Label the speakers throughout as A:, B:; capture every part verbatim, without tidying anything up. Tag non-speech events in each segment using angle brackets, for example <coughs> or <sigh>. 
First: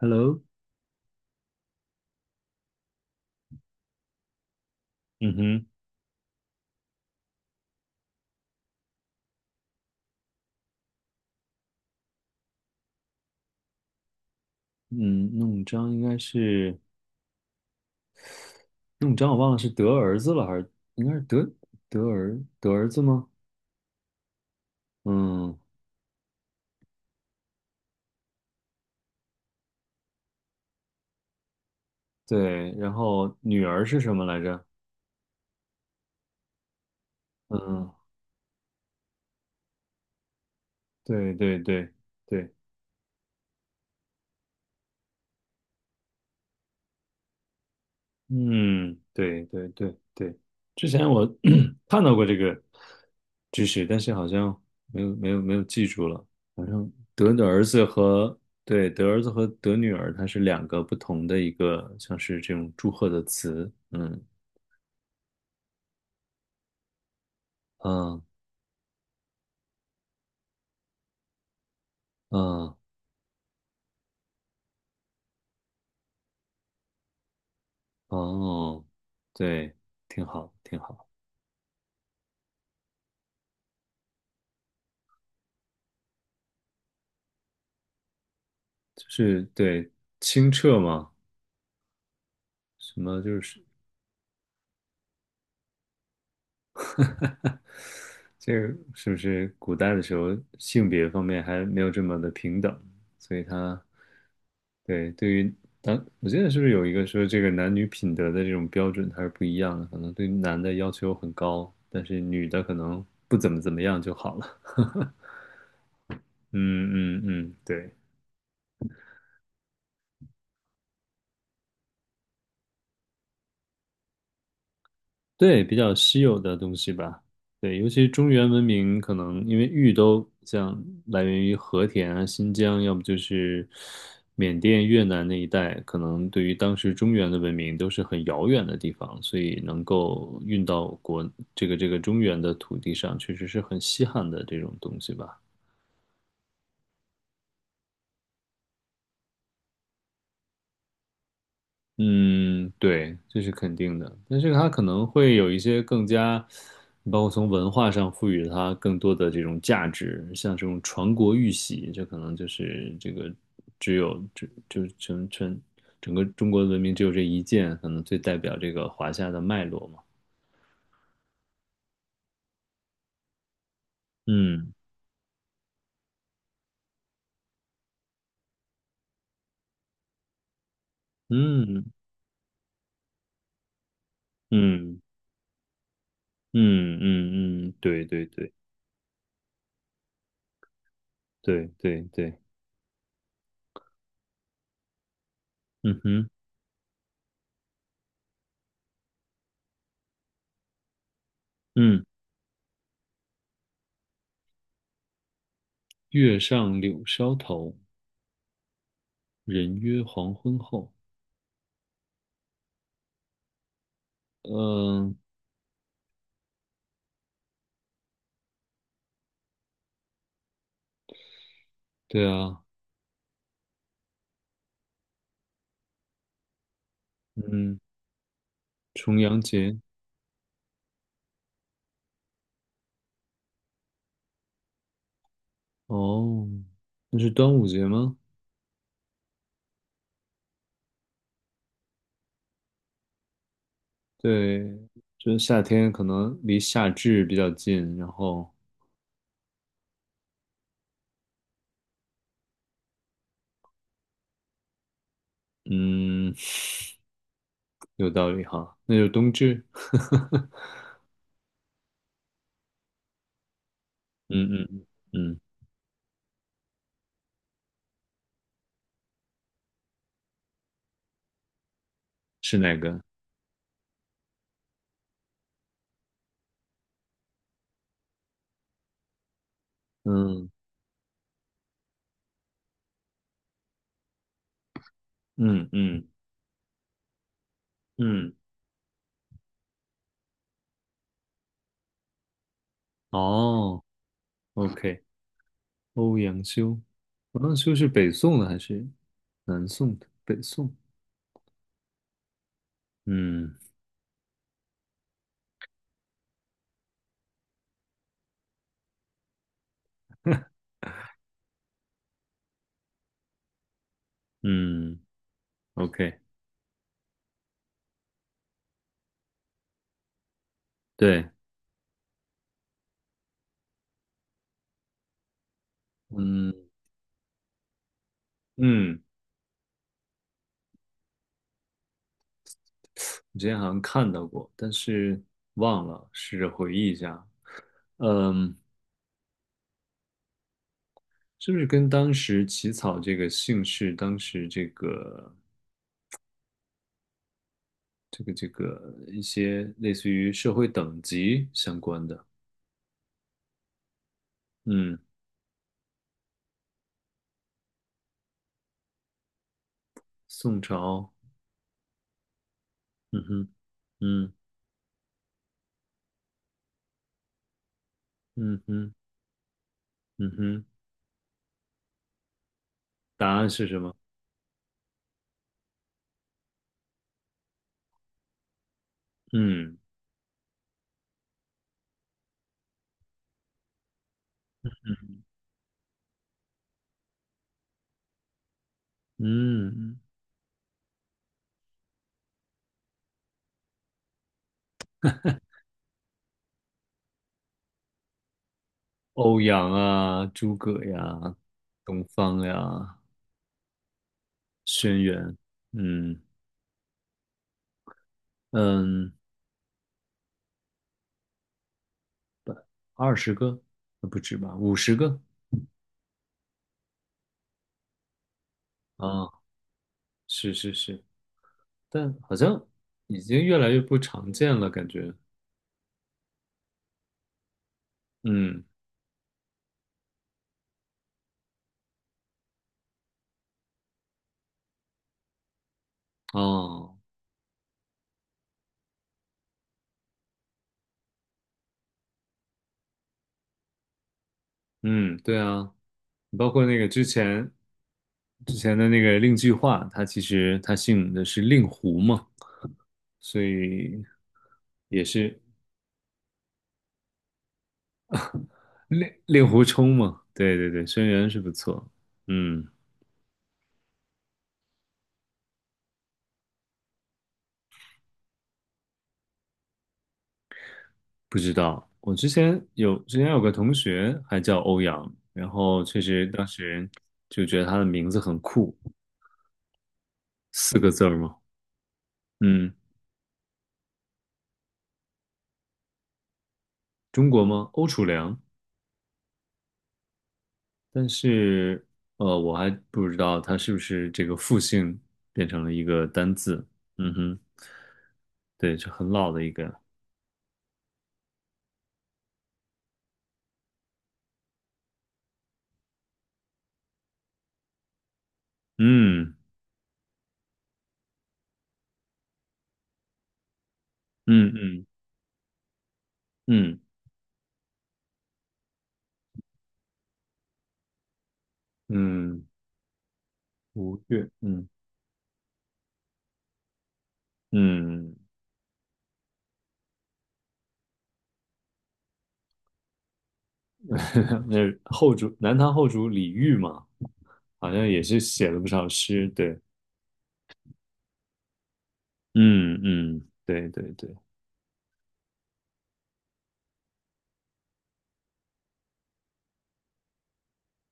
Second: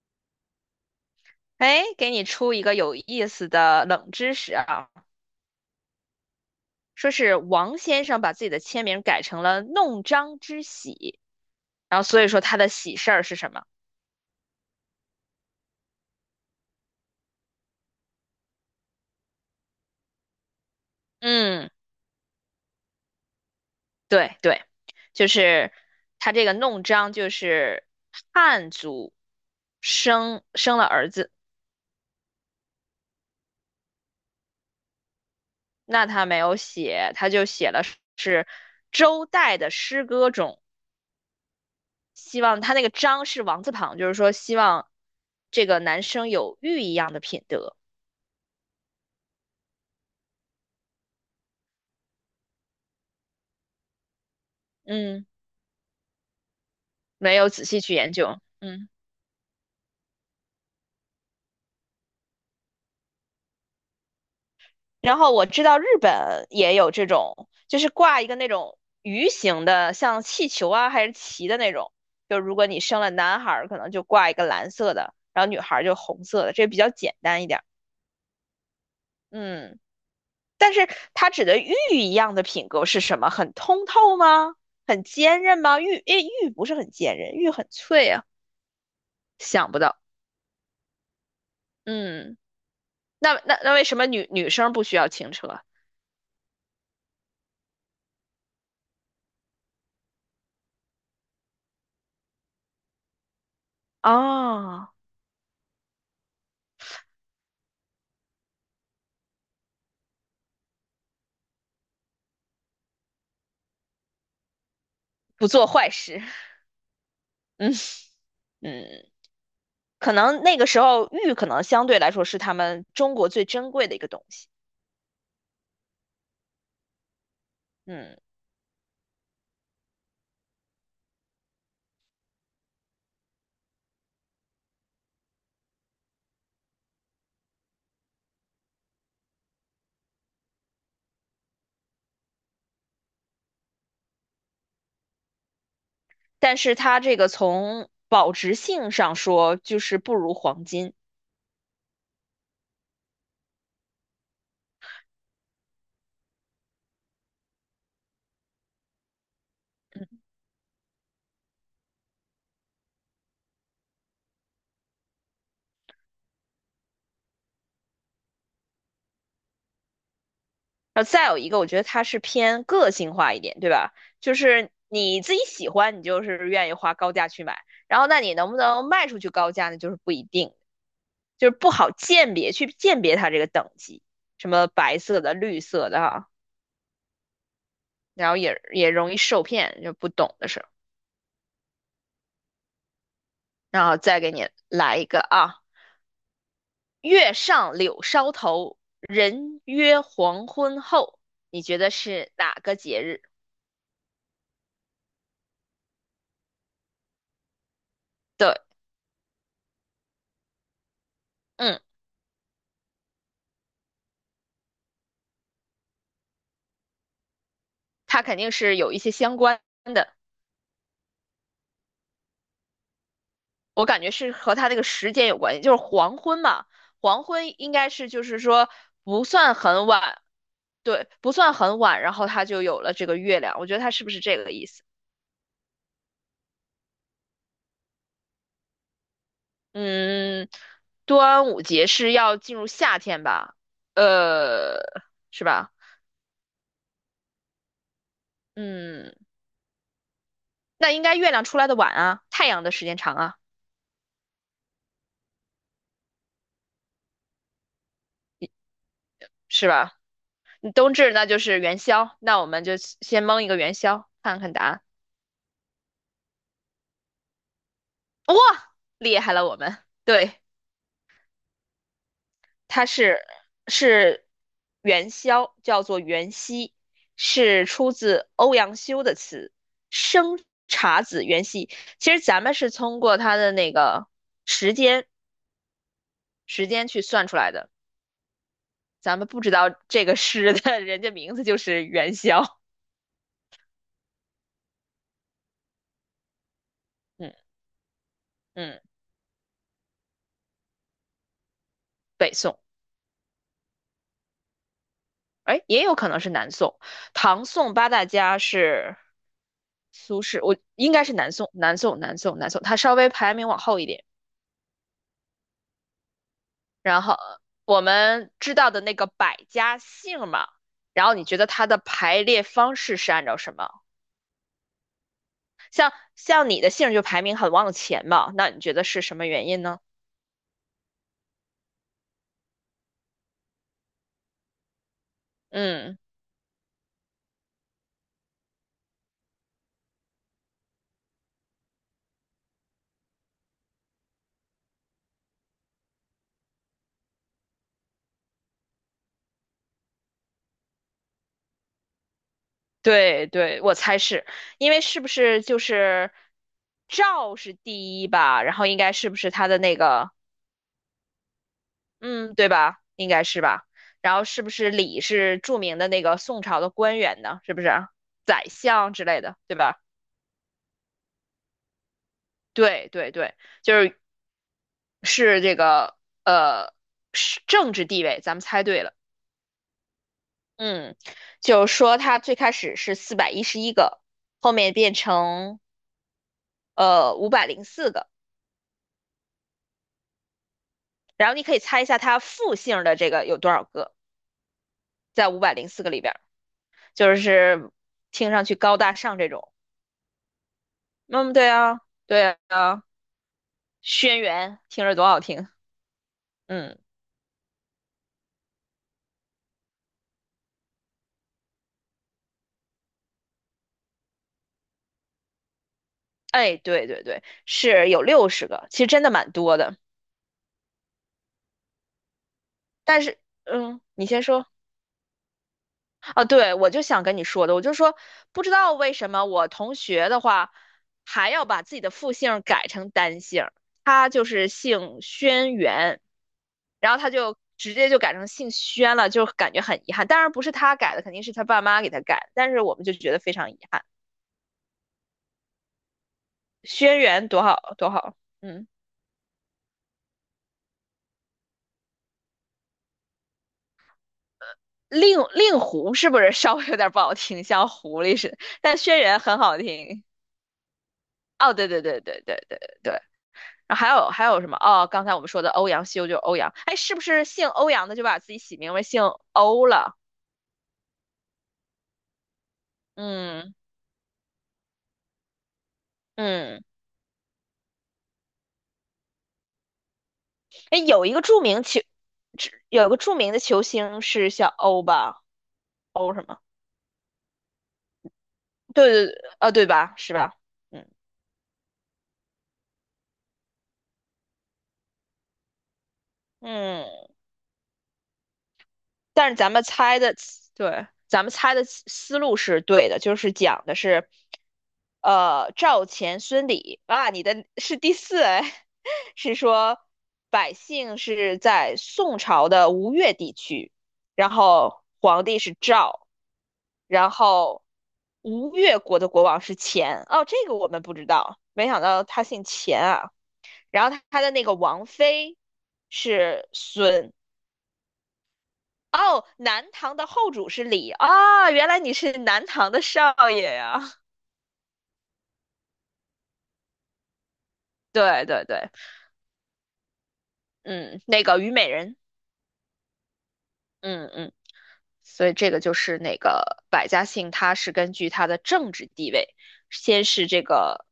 A: Hello，
B: 哎，给你出一个有意思的冷知识啊，
A: 嗯哼，
B: 说是王先生把自己的签名改成了"弄璋之喜"，然后所以说他的喜事儿是什么？
A: 嗯，弄璋应该是弄璋，我忘了是得儿子了还是应该是得
B: 嗯，
A: 得儿得儿子吗？
B: 对对，就
A: 嗯，
B: 是他这个弄璋就是汉族生生了儿子，
A: 对，然后女儿是什么来着？
B: 那他没有写，他就写了
A: 嗯，
B: 是周代的诗歌中，
A: 对对对
B: 希
A: 对，
B: 望他那个璋是王字旁，就是说希望这个男生有玉一样的品德。
A: 嗯，对对对对，之前我 <coughs> <clears throat> 看到过这个知识，但是好像没有
B: 嗯，
A: 没有没有记住了。好像得
B: 没
A: 的
B: 有
A: 儿
B: 仔细
A: 子
B: 去研
A: 和
B: 究，
A: 对
B: 嗯
A: 得儿子和得女儿，它是两个不同的一个，像是这种祝贺的词。嗯
B: 然后我知道日本也有这种，就是挂
A: 嗯
B: 一个那种鱼形的，像气球啊还是旗的那种。就如果
A: 嗯
B: 你生了男孩儿，可能就挂一个蓝色的，然后女孩儿就红色的，这比较简单一点儿。
A: 哦，对，
B: 嗯，
A: 挺好，
B: 但
A: 挺
B: 是
A: 好，
B: 它指的玉一样的品格是什么？很通透吗？很坚韧吗？玉，诶，玉不是很坚韧，玉很脆啊。
A: 就是
B: 想不
A: 对
B: 到，
A: 清澈嘛，
B: 嗯，
A: 什么
B: 那
A: 就
B: 那
A: 是
B: 那为什么女女生不需要轻车？
A: 这个是不是古代的时候性别方面还没有这么的平等，所以他
B: 哦。
A: 对对于当我记得是不是有一个说这个男女品德的这种标准它是不一样的，可能对男的要求很高，但是女的可能不怎么怎么样就好了。<laughs>
B: 不做坏事。
A: 嗯嗯嗯，
B: <laughs> 嗯
A: 对，
B: 嗯，可能那个时候玉可能相对来说是他们中国最珍贵的一个东西。
A: 对，比较稀有的东西吧。对，尤其
B: 嗯，
A: 中原文明，可能因为玉都像来源于和田啊、新疆，要么就是缅甸、越南那一带，可能对于当时中原的文明都是很遥远的地方，所以能够运到国这个这个中原的土地上，确实是很稀罕的这种东西吧。
B: 但是它这个从保值性上说，就是不如黄金。
A: 嗯，对，这是肯定的，但是它可能会有一些更加，包括从文化上赋予它更多的这种价
B: 嗯，
A: 值，像这种传国玉玺，这可能就是这个只有这就是全全整个中国文明只有这一件，可能最代表这个华夏的脉络嘛。
B: 后再有一个，我觉得它是偏个性化一点，对吧？就是
A: 嗯
B: 你自己喜欢，你就是愿意花高价去买，然后那你能不能卖出去高价呢？就是不一定，就是不
A: 嗯
B: 好鉴别，去鉴别它这个等级，什么白
A: 嗯
B: 色的、绿色的啊，
A: 嗯嗯嗯，对对
B: 然后
A: 对
B: 也也容易受骗，就不懂的事。候，
A: 对对对，
B: 然后再给你来一个啊，
A: 嗯哼
B: 月上柳梢头，人约黄昏后，你觉得
A: 嗯，
B: 是哪个节日？
A: 月上柳梢头，
B: 对，
A: 人约黄昏后。
B: 嗯，
A: 嗯、
B: 它肯定是有一些相关的，
A: 对啊，
B: 我感觉是和它那个时间有关系，就是黄昏嘛，黄昏应
A: 嗯，
B: 该是就是说
A: 重
B: 不
A: 阳
B: 算
A: 节，
B: 很晚，对，不算很晚，然后它就有了这个月亮，我觉得它是不是这个意思？
A: 哦，那是端午节吗？
B: 嗯，端午节是要进入夏天吧？
A: 对，
B: 呃，
A: 就是
B: 是
A: 夏
B: 吧？
A: 天可能离夏至比较近，然后，
B: 嗯，那应该月亮出来的晚啊，太阳的时间长啊，
A: 嗯，<laughs> 有道理哈，那就冬至，
B: 是吧？
A: <laughs>
B: 你冬至那就是元宵，那我们就先蒙一个元宵，看
A: 嗯
B: 看答案。
A: 嗯嗯，嗯
B: 哇，厉害了我们！对，
A: 是哪
B: 它
A: 个？
B: 是是元宵，叫做元夕，是出自欧阳修的词"生
A: 嗯
B: 查子元夕"。其实咱们是通过它的那个时间。
A: 嗯嗯
B: 时间去算出来的。
A: 嗯，
B: 咱们不知道这个诗的 <laughs> 人家名字就是元宵，
A: 哦，OK，欧阳修，
B: 嗯
A: 欧阳修是北宋的还
B: 嗯，
A: 是南宋的？北宋，
B: 北宋，
A: 嗯
B: 哎，也有可能是南宋，唐宋八大家是苏轼，我应该是南宋，南宋，南宋，南宋，它稍微排名往后一点。
A: 嗯，OK，
B: 然后我们知道的那个百家姓嘛，然后你
A: 对，
B: 觉得它的排列方式是按照什么？像
A: 嗯
B: 你的姓就排名很往前嘛，那你觉得
A: 嗯。
B: 是什么原因呢？
A: 我之前好像看到过，但是忘
B: 嗯。
A: 了，试着回忆一下。嗯，是不是跟当时起草这个姓氏，当时这个这个这个一些类似于社会等级相关的？
B: 对对，我猜是因为
A: 嗯，
B: 是不是就是赵是第一吧，然后应该是不是他的那个，
A: 宋朝，
B: 嗯，对吧？应
A: 嗯
B: 该是
A: 哼，
B: 吧。然后
A: 嗯
B: 是不是李是著名的那个宋朝的官员呢？是不是宰
A: 嗯
B: 相
A: 哼，
B: 之类的，对吧？
A: 嗯哼，
B: 对对
A: 答
B: 对，
A: 案是
B: 就
A: 什么？
B: 是是这个呃是政治地位，咱们猜对了。
A: 嗯
B: 嗯，就是说他最开始是四百一十一个，后面变成呃五百零四个。
A: 嗯，
B: 然后你可以猜一下它复姓的这个有多少个，在五百零四个里边儿，就是听上去高大上这
A: 欧
B: 种。
A: 阳啊，诸葛
B: 嗯，
A: 呀，
B: 对啊，
A: 东
B: 对
A: 方
B: 啊，
A: 呀，
B: 轩辕听
A: 轩
B: 着多好
A: 辕，
B: 听。
A: 嗯
B: 嗯，
A: 嗯。二十个，呃不止吧，五十个
B: 哎，对对对，是有六十个，其实真的
A: 啊，
B: 蛮多的。
A: 是是是，但好像
B: 但是，
A: 已经越来越
B: 嗯，
A: 不
B: 你先
A: 常
B: 说
A: 见了，感觉，
B: 啊，对，我就想跟你说的，我就说不知
A: 嗯，
B: 道为什么我同学的话还要把自己的复姓改成单姓他就是姓轩辕。然
A: 哦，
B: 后他就直接就改成姓轩了，就感觉很遗憾。当然不是他改的，肯定是他爸妈给他改的但是我们就觉得非常遗憾。
A: 嗯，对啊，包括那个
B: 轩
A: 之
B: 辕多
A: 前
B: 好多好，
A: 之
B: 嗯，
A: 前的那个令计划，他其实他姓的是令狐嘛，所以也
B: 令
A: 是
B: 令狐是不是稍微有点不好听，像狐狸似的？但轩
A: 令
B: 辕很
A: 令
B: 好
A: 狐冲
B: 听。
A: 嘛，对对对，轩辕是不
B: 哦，对对
A: 错，
B: 对对对对
A: 嗯。
B: 对。然后还有还有什么？哦，刚才我们说的欧阳修就是欧阳，哎，是不是姓欧阳的就把自己起名为姓欧了？
A: 不知道，我之前有之前有个
B: 嗯
A: 同学还叫欧阳，然后确实当
B: 嗯，
A: 时就觉得他的名字很酷，四
B: 哎，
A: 个字
B: 有一
A: 儿
B: 个
A: 嘛，
B: 著名球，
A: 嗯，
B: 有一个著名的球星是叫欧吧？O 什么？
A: 中国吗？欧楚良，
B: 对对对，啊，对吧？是吧？嗯
A: 但是呃，我还不知道他是不是这个复姓变成了一个单字，
B: 嗯，
A: 嗯哼，对，就很
B: 但
A: 老
B: 是
A: 的一
B: 咱们
A: 个，
B: 猜的，对，咱们猜的思思路是对的，就是讲的是，呃，赵钱孙李啊，你的是第四哎，<laughs>
A: 嗯
B: 是说百姓是在宋朝的吴越地区，然
A: 嗯
B: 后
A: 嗯
B: 皇帝是赵，
A: 嗯
B: 然后吴越国的国王是钱，哦，这个我们不知道，没想到他姓
A: 嗯，
B: 钱啊。然后
A: 吴
B: 他
A: 越，
B: 的那个
A: 嗯
B: 王妃是孙。
A: 嗯，
B: 哦，南唐的后主是李啊、原来你是南唐的少爷呀！<laughs>
A: <laughs> 那后主南唐后主李煜嘛，好像也是
B: 对对
A: 写了不
B: 对，
A: 少诗，对，
B: 嗯，那个虞美人，
A: 嗯嗯，对对
B: 嗯
A: 对
B: 嗯，所以这个就是那个百家姓，它是根据它的政治地位，先是这个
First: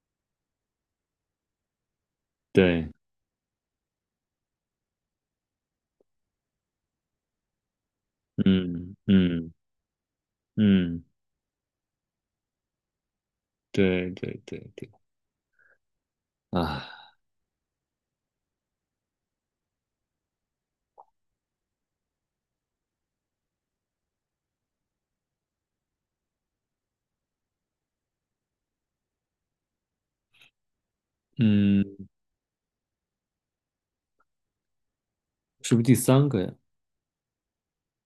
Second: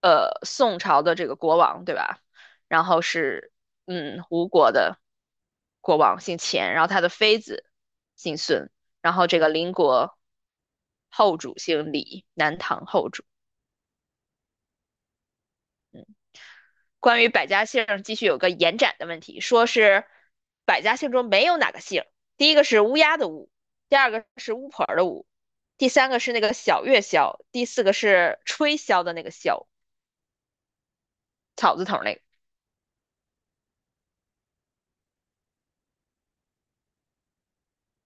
B: 呃宋朝的这个国王，对吧？然
A: 对，
B: 后是嗯吴国的国王姓钱，然后他的妃子姓孙，
A: 嗯
B: 然后这个
A: 嗯
B: 邻国
A: 嗯，
B: 后主姓李，南唐后主。
A: 对对对对，啊，
B: 关于百家姓儿继续有个延展的问题，说是百家姓中没有哪个姓儿第一个是乌鸦的乌，第二个是巫婆儿的巫，第三个是那个小月箫，第四个是吹箫的那个箫，草字头儿
A: 嗯，
B: 那个。
A: 是不是第三个呀？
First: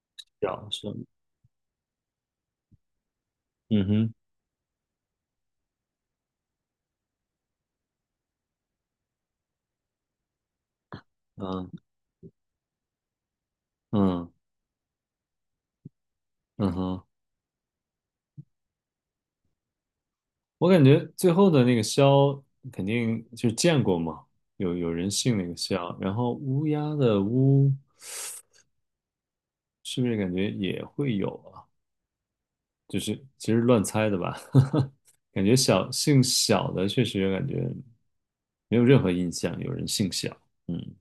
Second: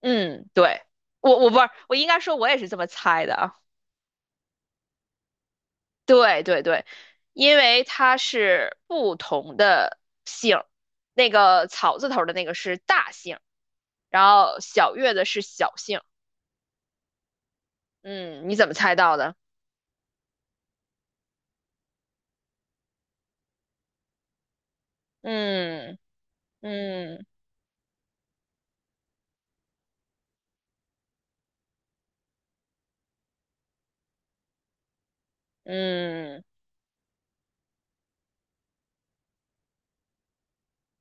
B: 嗯，
A: 叫
B: 对，
A: 什么
B: 我我不是，我应该说我也是这么猜的啊。
A: 嗯哼，
B: 对对对，因为它是不同的姓儿，那个
A: 嗯
B: 草字头儿的那个是大姓，然
A: 嗯
B: 后小月的是小姓。
A: 嗯哼，
B: 嗯，你怎么猜到的？
A: 我感觉最后的那个枭肯定就是见过嘛，有有人姓那个枭，
B: 嗯
A: 然后乌鸦的
B: 嗯
A: 乌是不是感觉也会有啊？就是其实乱猜的吧，<laughs> 感觉小姓
B: 嗯，
A: 小的确实感觉没有任何印象，有人姓小。嗯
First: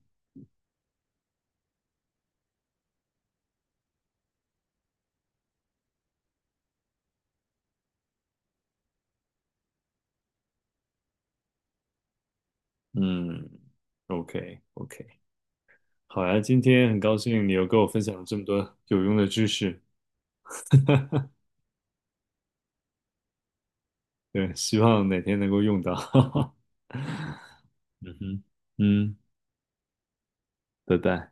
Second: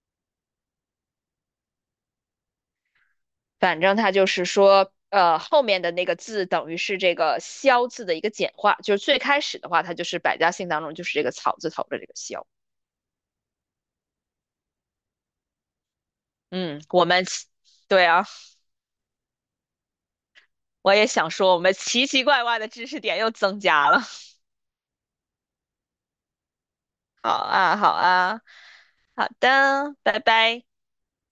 B: 反正它就是说，呃，后面的那个字等于是这个萧字的一个简化，就是最开始的话，它就是百家姓当中就是这个草字头的这个萧。
A: 嗯，OK OK，好呀，今
B: 嗯，
A: 天很
B: 我
A: 高
B: 们
A: 兴你又跟我分
B: 对
A: 享了
B: 啊。
A: 这么多有用的知识，
B: 我也想说，我们奇奇怪怪的知识点又增加了。<laughs>
A: 对，希望哪天能够用到。<laughs>
B: 好啊，好
A: 嗯
B: 啊，
A: 哼，嗯，
B: 好的，拜拜。
A: 拜拜。